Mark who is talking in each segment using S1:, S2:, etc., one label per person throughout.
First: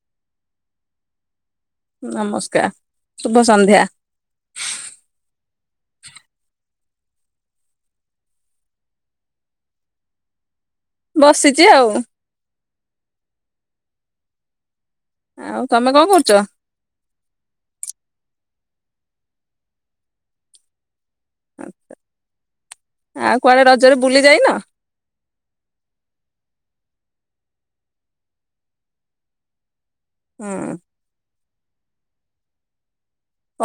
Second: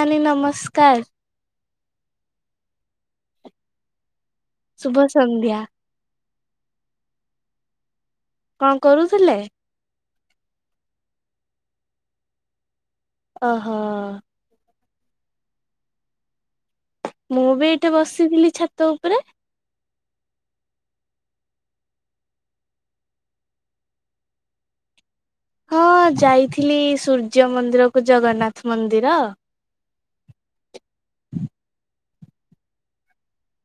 S1: ନାନି ନମସ୍କାର।
S2: ନମସ୍କାର ଶୁଭ ସନ୍ଧ୍ୟା।
S1: ଶୁଭ ସନ୍ଧ୍ୟା। କଣ କରୁଥିଲେ?
S2: ବସିଛି ଆଉ।
S1: ଅହୋ।
S2: ଆଉ ତମେ କଣ କରୁଚ?
S1: ମୁଁ ବି ଏଇଠେ ବସିଥିଲି ଛାତ ଉପରେ।
S2: ଆଉ କୁଆଡେ ରଜରେ ବୁଲି ଯାଇନ?
S1: ହଁ ଯାଇଥିଲି ସୂର୍ଯ୍ୟ ମନ୍ଦିର କୁ ଜଗନ୍ନାଥ ମନ୍ଦିର।
S2: ହଁ ଅଁ।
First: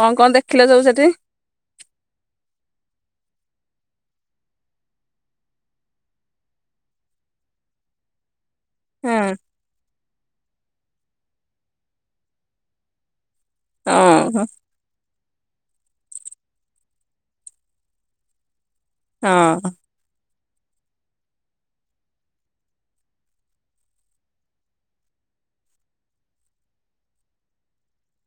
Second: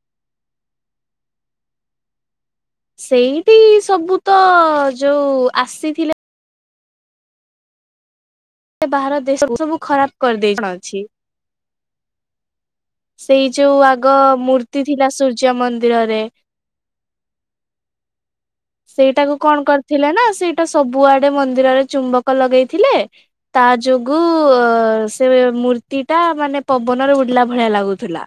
S2: କଣ କଣ ଦେଖିଲ ସବୁ ସେଠି?
S1: ସେଇଠି ସବୁ ତ ଯଉ ଆସିଥିଲା ସେ ବାହାର
S2: ହଁ
S1: ଦେଶ ସବୁ ଖରାପ କରିଦେଇ ଅଛି। ସେଇ ଯୋଉ ଆଗ
S2: ହଁ
S1: ମୂର୍ତ୍ତି ଥିଲା ସୂର୍ଯ୍ୟ ମନ୍ଦିରରେ ସେଇଟାକୁ କଣ
S2: ହଁ
S1: କରିଥିଲେ ନା ସେଇଟା ସବୁଆଡେ ମନ୍ଦିରରେ ଚୁମ୍ବକ ଲଗେଇଥିଲେ। ତା ଯୋଗୁ ଅ ସେ ମୂର୍ତ୍ତିଟା ମାନେ ପବନରେ ଉଡିଲା ଭଳିଆ ଲାଗୁଥିଲା।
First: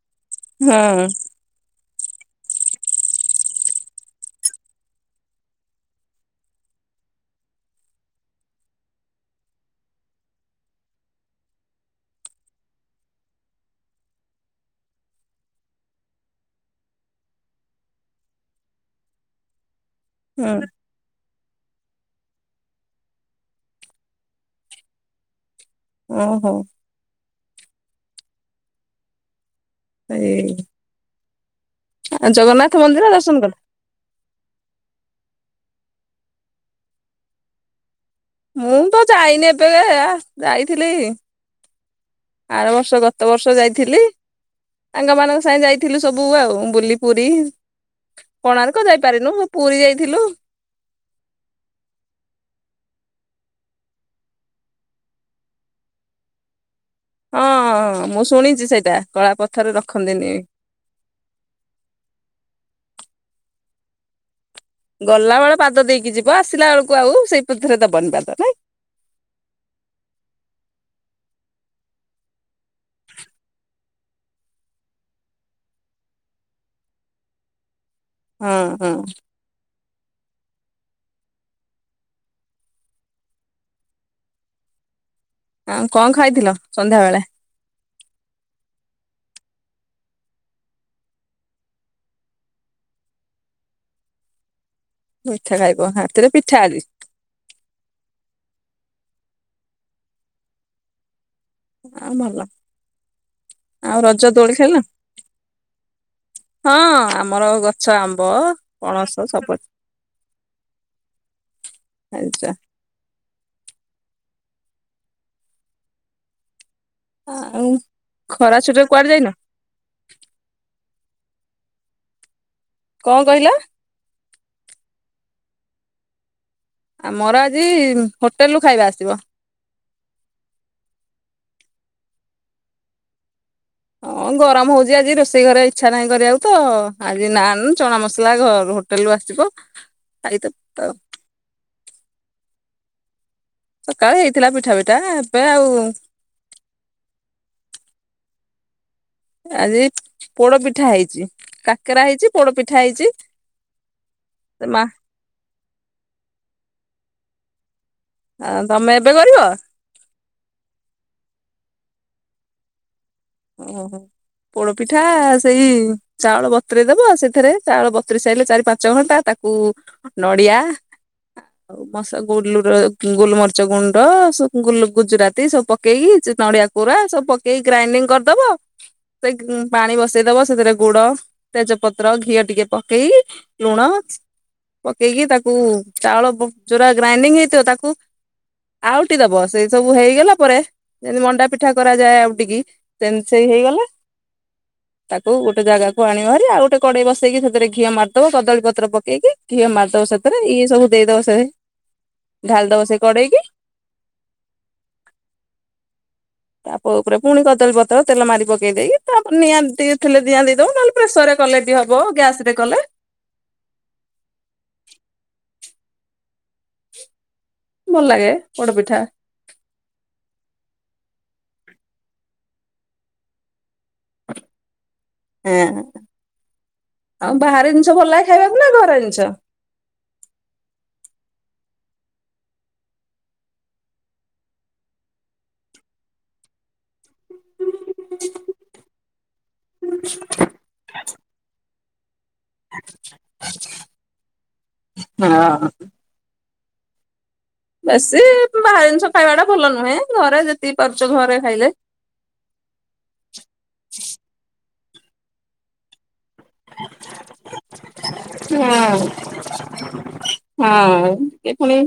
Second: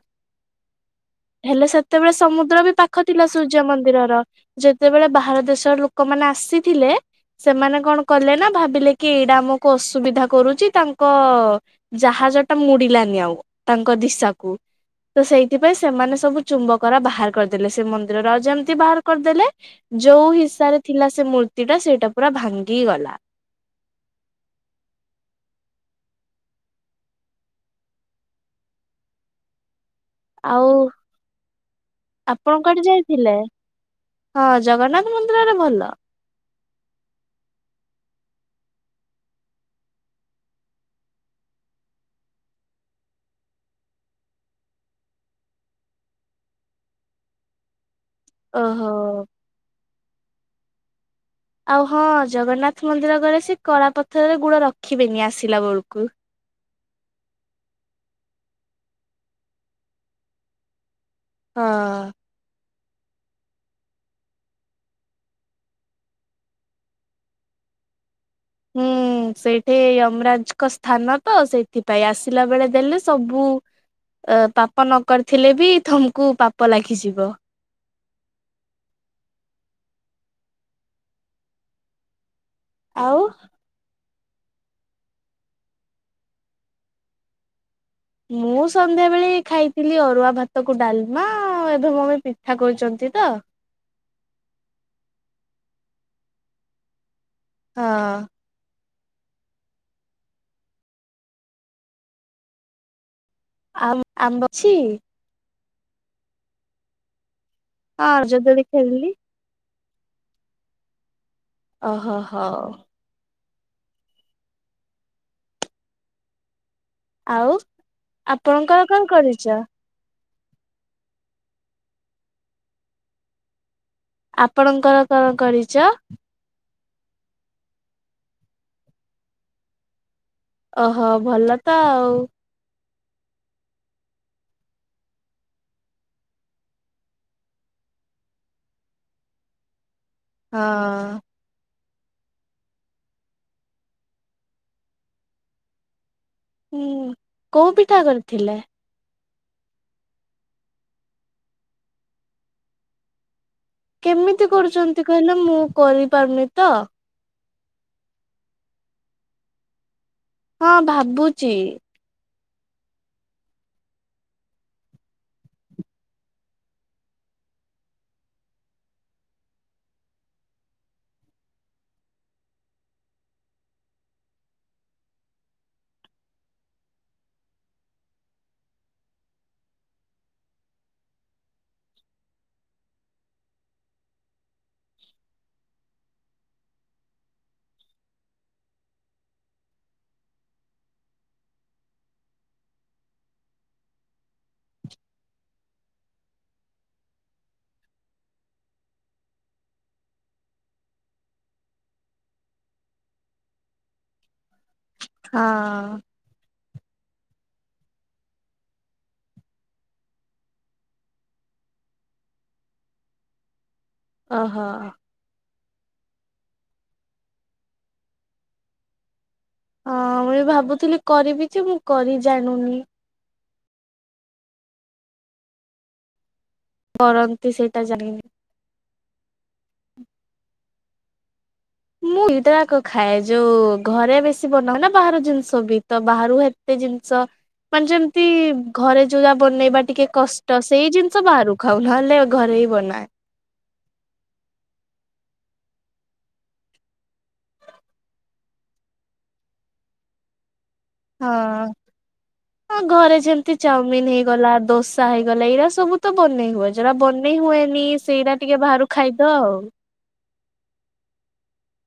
S2: ହୁଁ।
S1: ହେଲେ ସେତେବେଳେ ସମୁଦ୍ର ବି ପାଖ ଥିଲା ସୂର୍ଯ୍ୟ ମନ୍ଦିରର। ଯେତେବେଳେ ବାହାର ଦେଶର ଲୋକମାନେ ଆସିଥିଲେ ସେମାନେ କଣ କଲେ ନା ଭାବିଲେ କି ଏଇଟା ଆମକୁ ଅସୁ ସୁବିଧା କରୁଛି ତାଙ୍କ ଜାହାଜଟା ମୁଡିଲାନି ଆଉ ତାଙ୍କ ଦିଶାକୁ। ତ ସେଇଥିପାଇଁ ସେମାନେ ସବୁ ଚୁମ୍ବକରା ବାହାର କରିଦେଲେ ସେ ମନ୍ଦିରରେ ଆଉ ଯେମିତି ବାହାର କରିଦେଲେ ଯୋଉ
S2: ହଁ
S1: ହିସାରେ ଥିଲା ସେ ମୂର୍ତ୍ତିଟା ସେଇଟା ପୁରା ଭାଙ୍ଗି ଗଲା।
S2: ଓହୋ। ଏଇ
S1: ଆଉ ଆପଣ
S2: ଜଗନ୍ନାଥ
S1: କୁଆଡେ
S2: ମନ୍ଦିର
S1: ଯାଇଥିଲେ
S2: ଦର୍ଶନ କଲ?
S1: ହଁ ଜଗନ୍ନାଥ ମନ୍ଦିରରେ ଭଲ।
S2: ମୁଁ ତ ଯାଇନି ଏବେ ଯାଇଥିଲି ଆର ବର୍ଷ ଗତ ବର୍ଷ ଯାଇଥିଲି। ସାଙ୍ଗ ମାନଙ୍କ ସାଙ୍ଗେ ଯାଇଥିଲୁ ସବୁ ଆଉ ବୁଲି ପୁରୀ। କୋଣାର୍କ
S1: ଓହୋ।
S2: ଯାଇପାରିନୁ ପୁରୀ ଯାଇଥିଲୁ।
S1: ଆଉ ହଁ ଜଗନ୍ନାଥ ମନ୍ଦିର କରେ ସେ କଳା ପଥରରେ ଗୁଡ ରଖିବେନି ଆସିଲା ବେଳକୁ।
S2: ହଁ ମୁଁ ଶୁଣିଛି ସେଇଟା କଳା ପଥର ରେ ରଖନ୍ତିନି।
S1: ହଁ।
S2: ଗଲା ବେଳ ପାଦ ଦେଇକି ଯିବ ଆସିଲା ଏଳକୁ ଆଉ ସେଇ ପଥରେ ଦବନି ପାଦ ନାଇଁ।
S1: ହୁଁ। ସେଇଠି ୟମରାଜଙ୍କ ସ୍ଥାନ ତ ସେଇଥିପାଇଁ ଆସିଲା ବେଳେ ଦେଲେ ସବୁ ଅ ପାପ ନ କରିଥିଲେ ବି ତମକୁ ପାପ ଲାଗିଯିବ।
S2: ହଁ ହଁ।
S1: ଆଉ।
S2: ଆଁ କଣ ଖାଇଥିଲ ସନ୍ଧ୍ୟା ବଳେ?
S1: ମୁଁ ସନ୍ଧ୍ୟାବେେଳେ ଖାଇଥିଲି ଅରୁଆ ଭାତକୁ ଡାଲମା ଏବେ ମମି ପିଠା କଛନ୍ତି ତ।
S2: ମିଠା ଖାଇବ ହାତରେ ପିଠା ଆଜି।
S1: ହଁ।
S2: ହଁ ଭଲ ଆଉ ରଜ
S1: ଆମ୍ବ
S2: ଦୋଳି
S1: ଅଛି
S2: ଖେଳିନ? ହଁ ଆମର ଗଛ
S1: ହଁ
S2: ଆମ୍ବ
S1: ରଜ ଦୋଳି ଖେଳିଲି।
S2: ପଣସ ସବୁ ଅ
S1: ଓହୋ
S2: ଖାଇଚ
S1: ହଉ। ଆଉ
S2: ଖରା ଛୁଟିରେ
S1: ଆପଣଙ୍କର କଣ
S2: କୁଆଡେ ଯାଇନ?
S1: କରୁଚ?
S2: କଣ କହିଲ?
S1: ଆପଣଙ୍କର କଣ କରୁଚ?
S2: ଆମର ଆଜି ହୋଟେଲରୁୁ ଖାଇବା ଆସିବ।
S1: ଓହୋ ଭଲ ତ ଆଉ।
S2: ହଁ ଗରମ ହଉଚି ଆଜି ରୋଷେଇ କରିବା ଇଚ୍ଛା ନାହିଁ କରିବାକୁ ତ, ଆଜି ନାନ୍ ଚଣା ମସଲା ଘରୁହ ହୋଟେଲରୁ ଆସିବ। ଆଇତ ତ
S1: ହଁ।
S2: ସକାଳେ ହେଇଥିଲା ପିଠା ପିଠା ଏବେ ଆଉ
S1: ହୁଁ କୋଉ ପିଠା କରିଥିଲେ?
S2: ଆଜି ପୋଡପିଠା ହେଇଚି। କାକେରା ହେଇଚି, ପୋଡପିଠା ହେଇଚି।
S1: କେମିତି କରୁଚନ୍ତି କହିଲେ ମୁଁ କରିପାରୁନି ତ?
S2: ଆ ତମେ ଏବେ କରିବ?
S1: ହଁ ଭାବୁଚି।
S2: ଓହୋ ପୋଡ ପିଠା ସେଇ ଚାଉଳ ବତରେଇ ଦବ। ସେଥିରେ ଚାଉଳ ବତୁରୀ ସାରିଲେ ଚାରି ପାଞ୍ଚ ଘଣ୍ଟା ତାକୁ ନଡ଼ିଆ ଆଉ ମସା ଗୁଲୁର ଗୋଲମରିଚ ଗୁଣ୍ଡ ସବୁ ଗୁଲ ଗୁଜୁରାତି ସବୁ ପକେଇ ସେ ନଡିଆକୁ ପୁର ସବୁ ପକେଇକି ଗ୍ରାଇଣ୍ଡିଙ୍ଗ କରିଦବ। ସେ ପାଣି ବସେଇ ଦବ, ସେଥିରେ ଗୁଡ, ତେଜପତ୍ର, ଘିଅ ଟିକେ ପକେଇ ଲୁଣ ପକେଇକି ତାକୁ ଚାଉଳ ପ ଯୋଉରା ଗ୍ରାଇଣ୍ଡିଙ୍ଗ ହେଇଥିବ ତାକୁ ଆଉଠି ଦବ। ସେଇ ସବୁ ହେଇଗଲା ପରେ ଯେମିତି ମଣ୍ଡା ପିଠା କରାଯାଏ ଆଉ ଟିକି ସେମିତି ସେଇ ହେଇଗଲା।
S1: [inaudible]
S2: ତାକୁ ଗୋଟେ ଜାଗାକୁ ଆଣିବ ହରି ଆଉ ଗୋଟେ କଡେଇ ବସେଇକି ସେଥିରେ ଘିଅ ମାରିଦବ କଦଳୀ ପତ୍ର ପକେଇକି ଘିଅ ମାରିଦବ ସେଥିରେ। ଇଏ ସବୁ ଦେଇଦବ ସେ ଢାଳି ଦବ ସେ କଡେଇକି।
S1: ହଁ।
S2: ତାପ ଉପରେ ପୁଣି କଦଳୀ ପତ୍ରର ତେଲ ମାରି ପକେଇ ଦେଇକି ତାପରେ ନିଆଁ ଦେଇ ଥିଲେ ଦ ନିଆଁ ଦେଇଦଉ ନହେଲେ ପ୍ରେସରରେ କଲେ ବି ହବ ଗ୍ୟାସ ରେ କଲେ
S1: ଓହୋ।
S2: ଭଲ ଲାଗେ ପୋଡ଼ ପିଠା।
S1: ହଁ ମୁଁ ବି ଭାବୁଥିଲି କରିବି ଯେ ମୁଁ କରି ଜାଣୁନି।
S2: ହଁ ଆଉ
S1: କରନ୍ତି
S2: ବାହର
S1: ସେଇଟା
S2: ଜିନିଷ ଭଲ
S1: ଜାଣିନି।
S2: ଲାଗେ ଖାଇବାକୁ ନା ଘର ଜିନିଷ?
S1: ମୁଁ ଦିଟା ଯାକ ଖାଏ ଯୋଉ ଘରେ ବେଶୀ ବନା ହୁଏନା ବାହାର ଜିନିଷ ବି ତ ବାହରୁ ହେକ୍ କେତେ ଜିନିଷ ମାନେ ଯେମିତି ଘରେ ଯୋଉ ଯା ବନେଇବା ଟିକେ କଷ୍ଟ ସେଇ ଜିନିଷ ବାହାରୁ ଖାଉ ନହେଲେ ଘରେ ହିଁ ବନାଏ।
S2: ଆଛା। ହଁ। ବେଶୀ ବାହାର ଜିନିଷ ଖାଇବାଟା ଭଲ ନୁହେଁ ଘରେ ଯେତି ପିଇ ପାରୁଚ
S1: ହଁ ହଁ ଘରେ ଯେମତି ଚଉମିିନ ହେଇଗଲା, ଆ ଦୋସା ହେଇଗଲା ଏଇରା ସବୁ ତ ବନେଇ ହୁଏ। ଯଉଟା ବନେଇ ହୁଏନି ସେଇଟା ଟିକେ ବାହାରୁ
S2: ହଁ
S1: ଖାଇଦ ଆଉ।
S2: ହଁ ଏ ପୁଣି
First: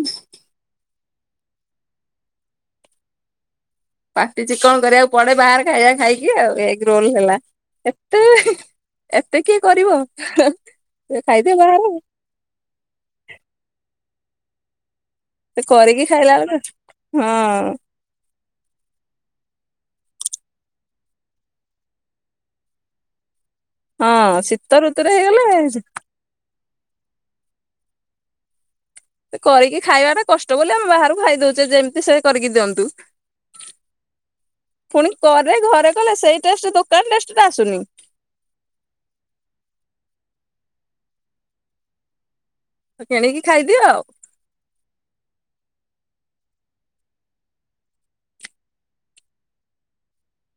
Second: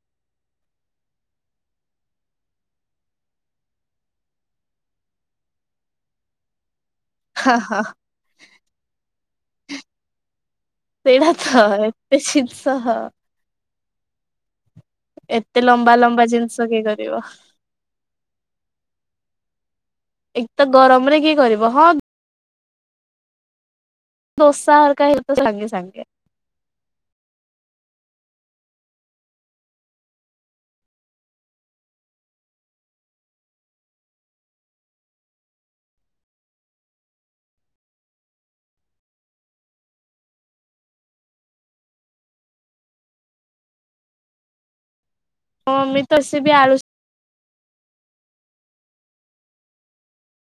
S2: ପାଟି ଚିକଣ କରିବାକୁ ପଡେ ବାହାରେ ଖାଇବା ଖାଇକି ଆଉ ଏ ରୋଲ ହେଲା
S1: ହା ହା
S2: ଏତେ ଏତେ କିଏ କରିବ?
S1: ସେଇ
S2: ଖାଇଦିଅ
S1: ଭାତ
S2: ବାହାରେ।
S1: ଏବେ ଶିର୍ ସହ ଏତେ
S2: ସେ
S1: ଲମ୍ବା
S2: କରିକି
S1: ଲମ୍ବା
S2: ଖାଇଲା
S1: ଜିନଷ
S2: ବେଳକୁ
S1: କିଏ କରିବ?
S2: ହଁ
S1: ଏକେତ ଗରମରେ କିଏ କରିବ ହଁ
S2: ହଁ ଶୀତ
S1: ଦୋସା ହରକା
S2: ଋତୁରେ
S1: ହେଇ ତ
S2: ହେଇଗଲେ
S1: ସାଙ୍ଗେ
S2: ଶୀ
S1: ସାଙ୍ଗେ
S2: ଏ କରିକି ଖାଇବାଟା କଷ୍ଟ ବୋଲି ଆମେ ବାହାରକୁ ଖାଇ ଦଉଚେ ଯେମତି ସେ କରିକି ଦିଅନ୍ତୁ। ଫୁଣି କରେ ଘରେ କଲେ ସେଇ ଟେଷ୍ଟ ଦୋକାନ ଟେଷ୍ଟ ଟା ଆସୁନି। ତ କିଣିକି ଖାଇଦିଅ ଆଉ।
S1: ହଁ ଅମିତ ସି ବି ଆଳୁ ଶା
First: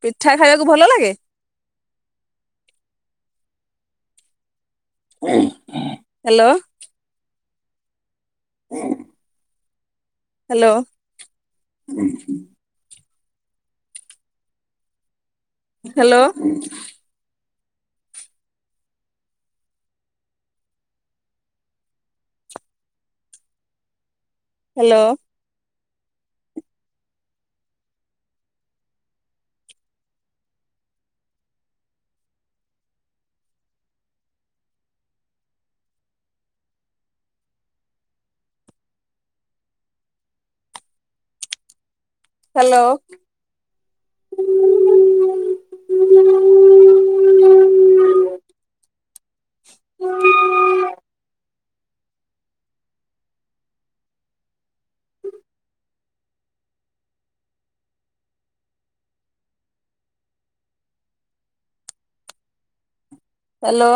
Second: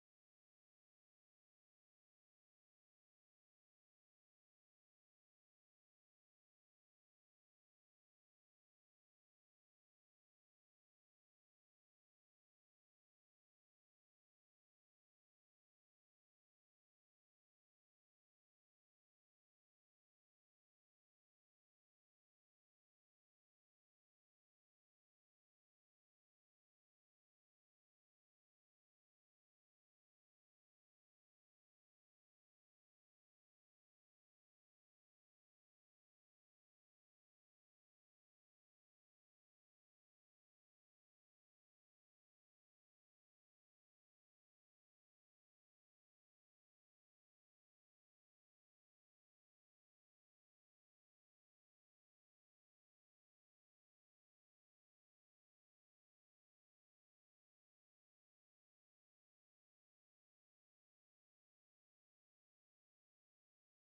S2: ପିଠା ଖାଇଆକୁ ଭଲ ଲାଗେ ହାଲୋ। ହୁଁ। Hello. Hello. Hello. Hello. Hello.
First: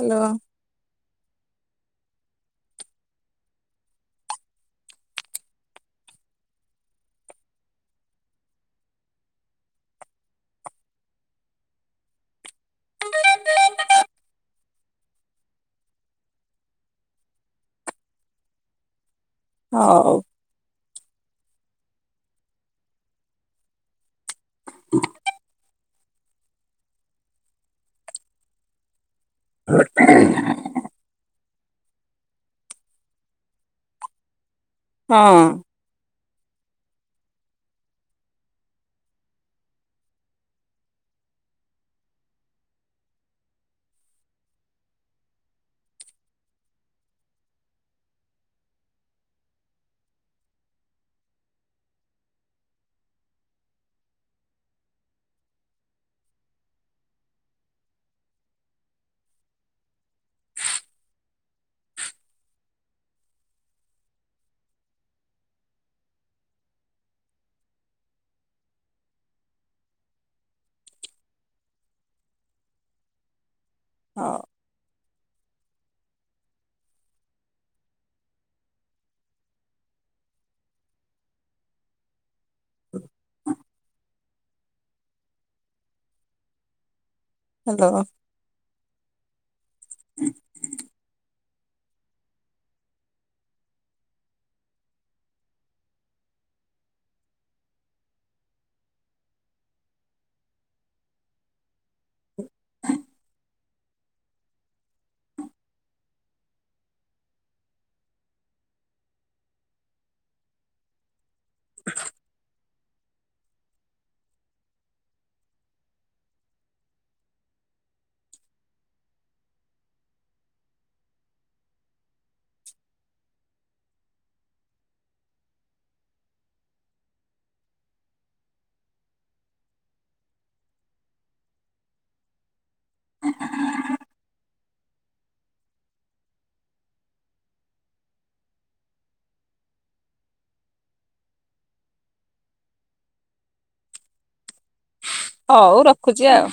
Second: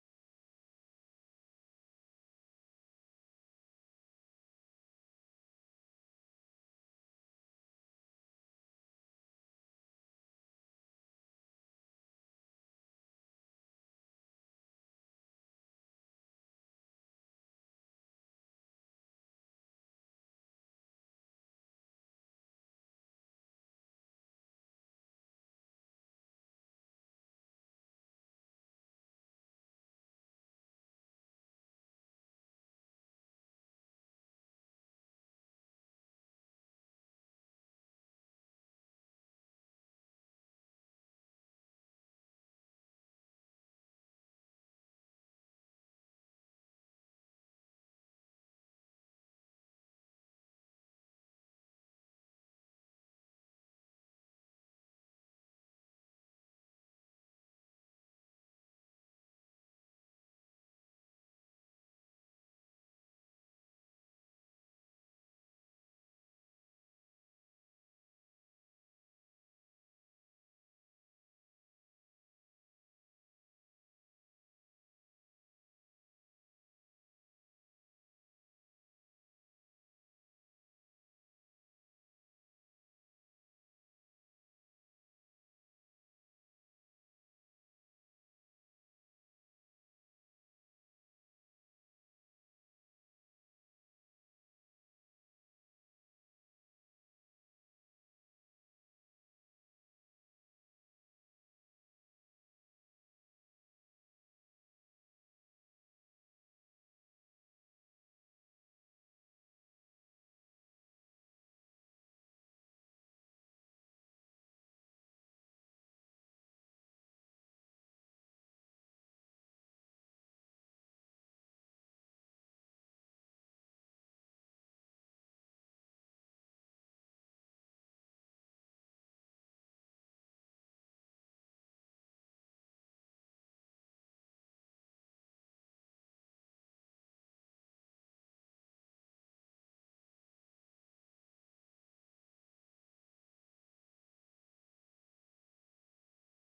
S2: Hello. ହଉ। ହଁ। ହଉ। [inaudible] ହାଲୋ। [inaudible] [inaudible] [unintelligible] ହଉ ରଖୁଚି ଆଉ।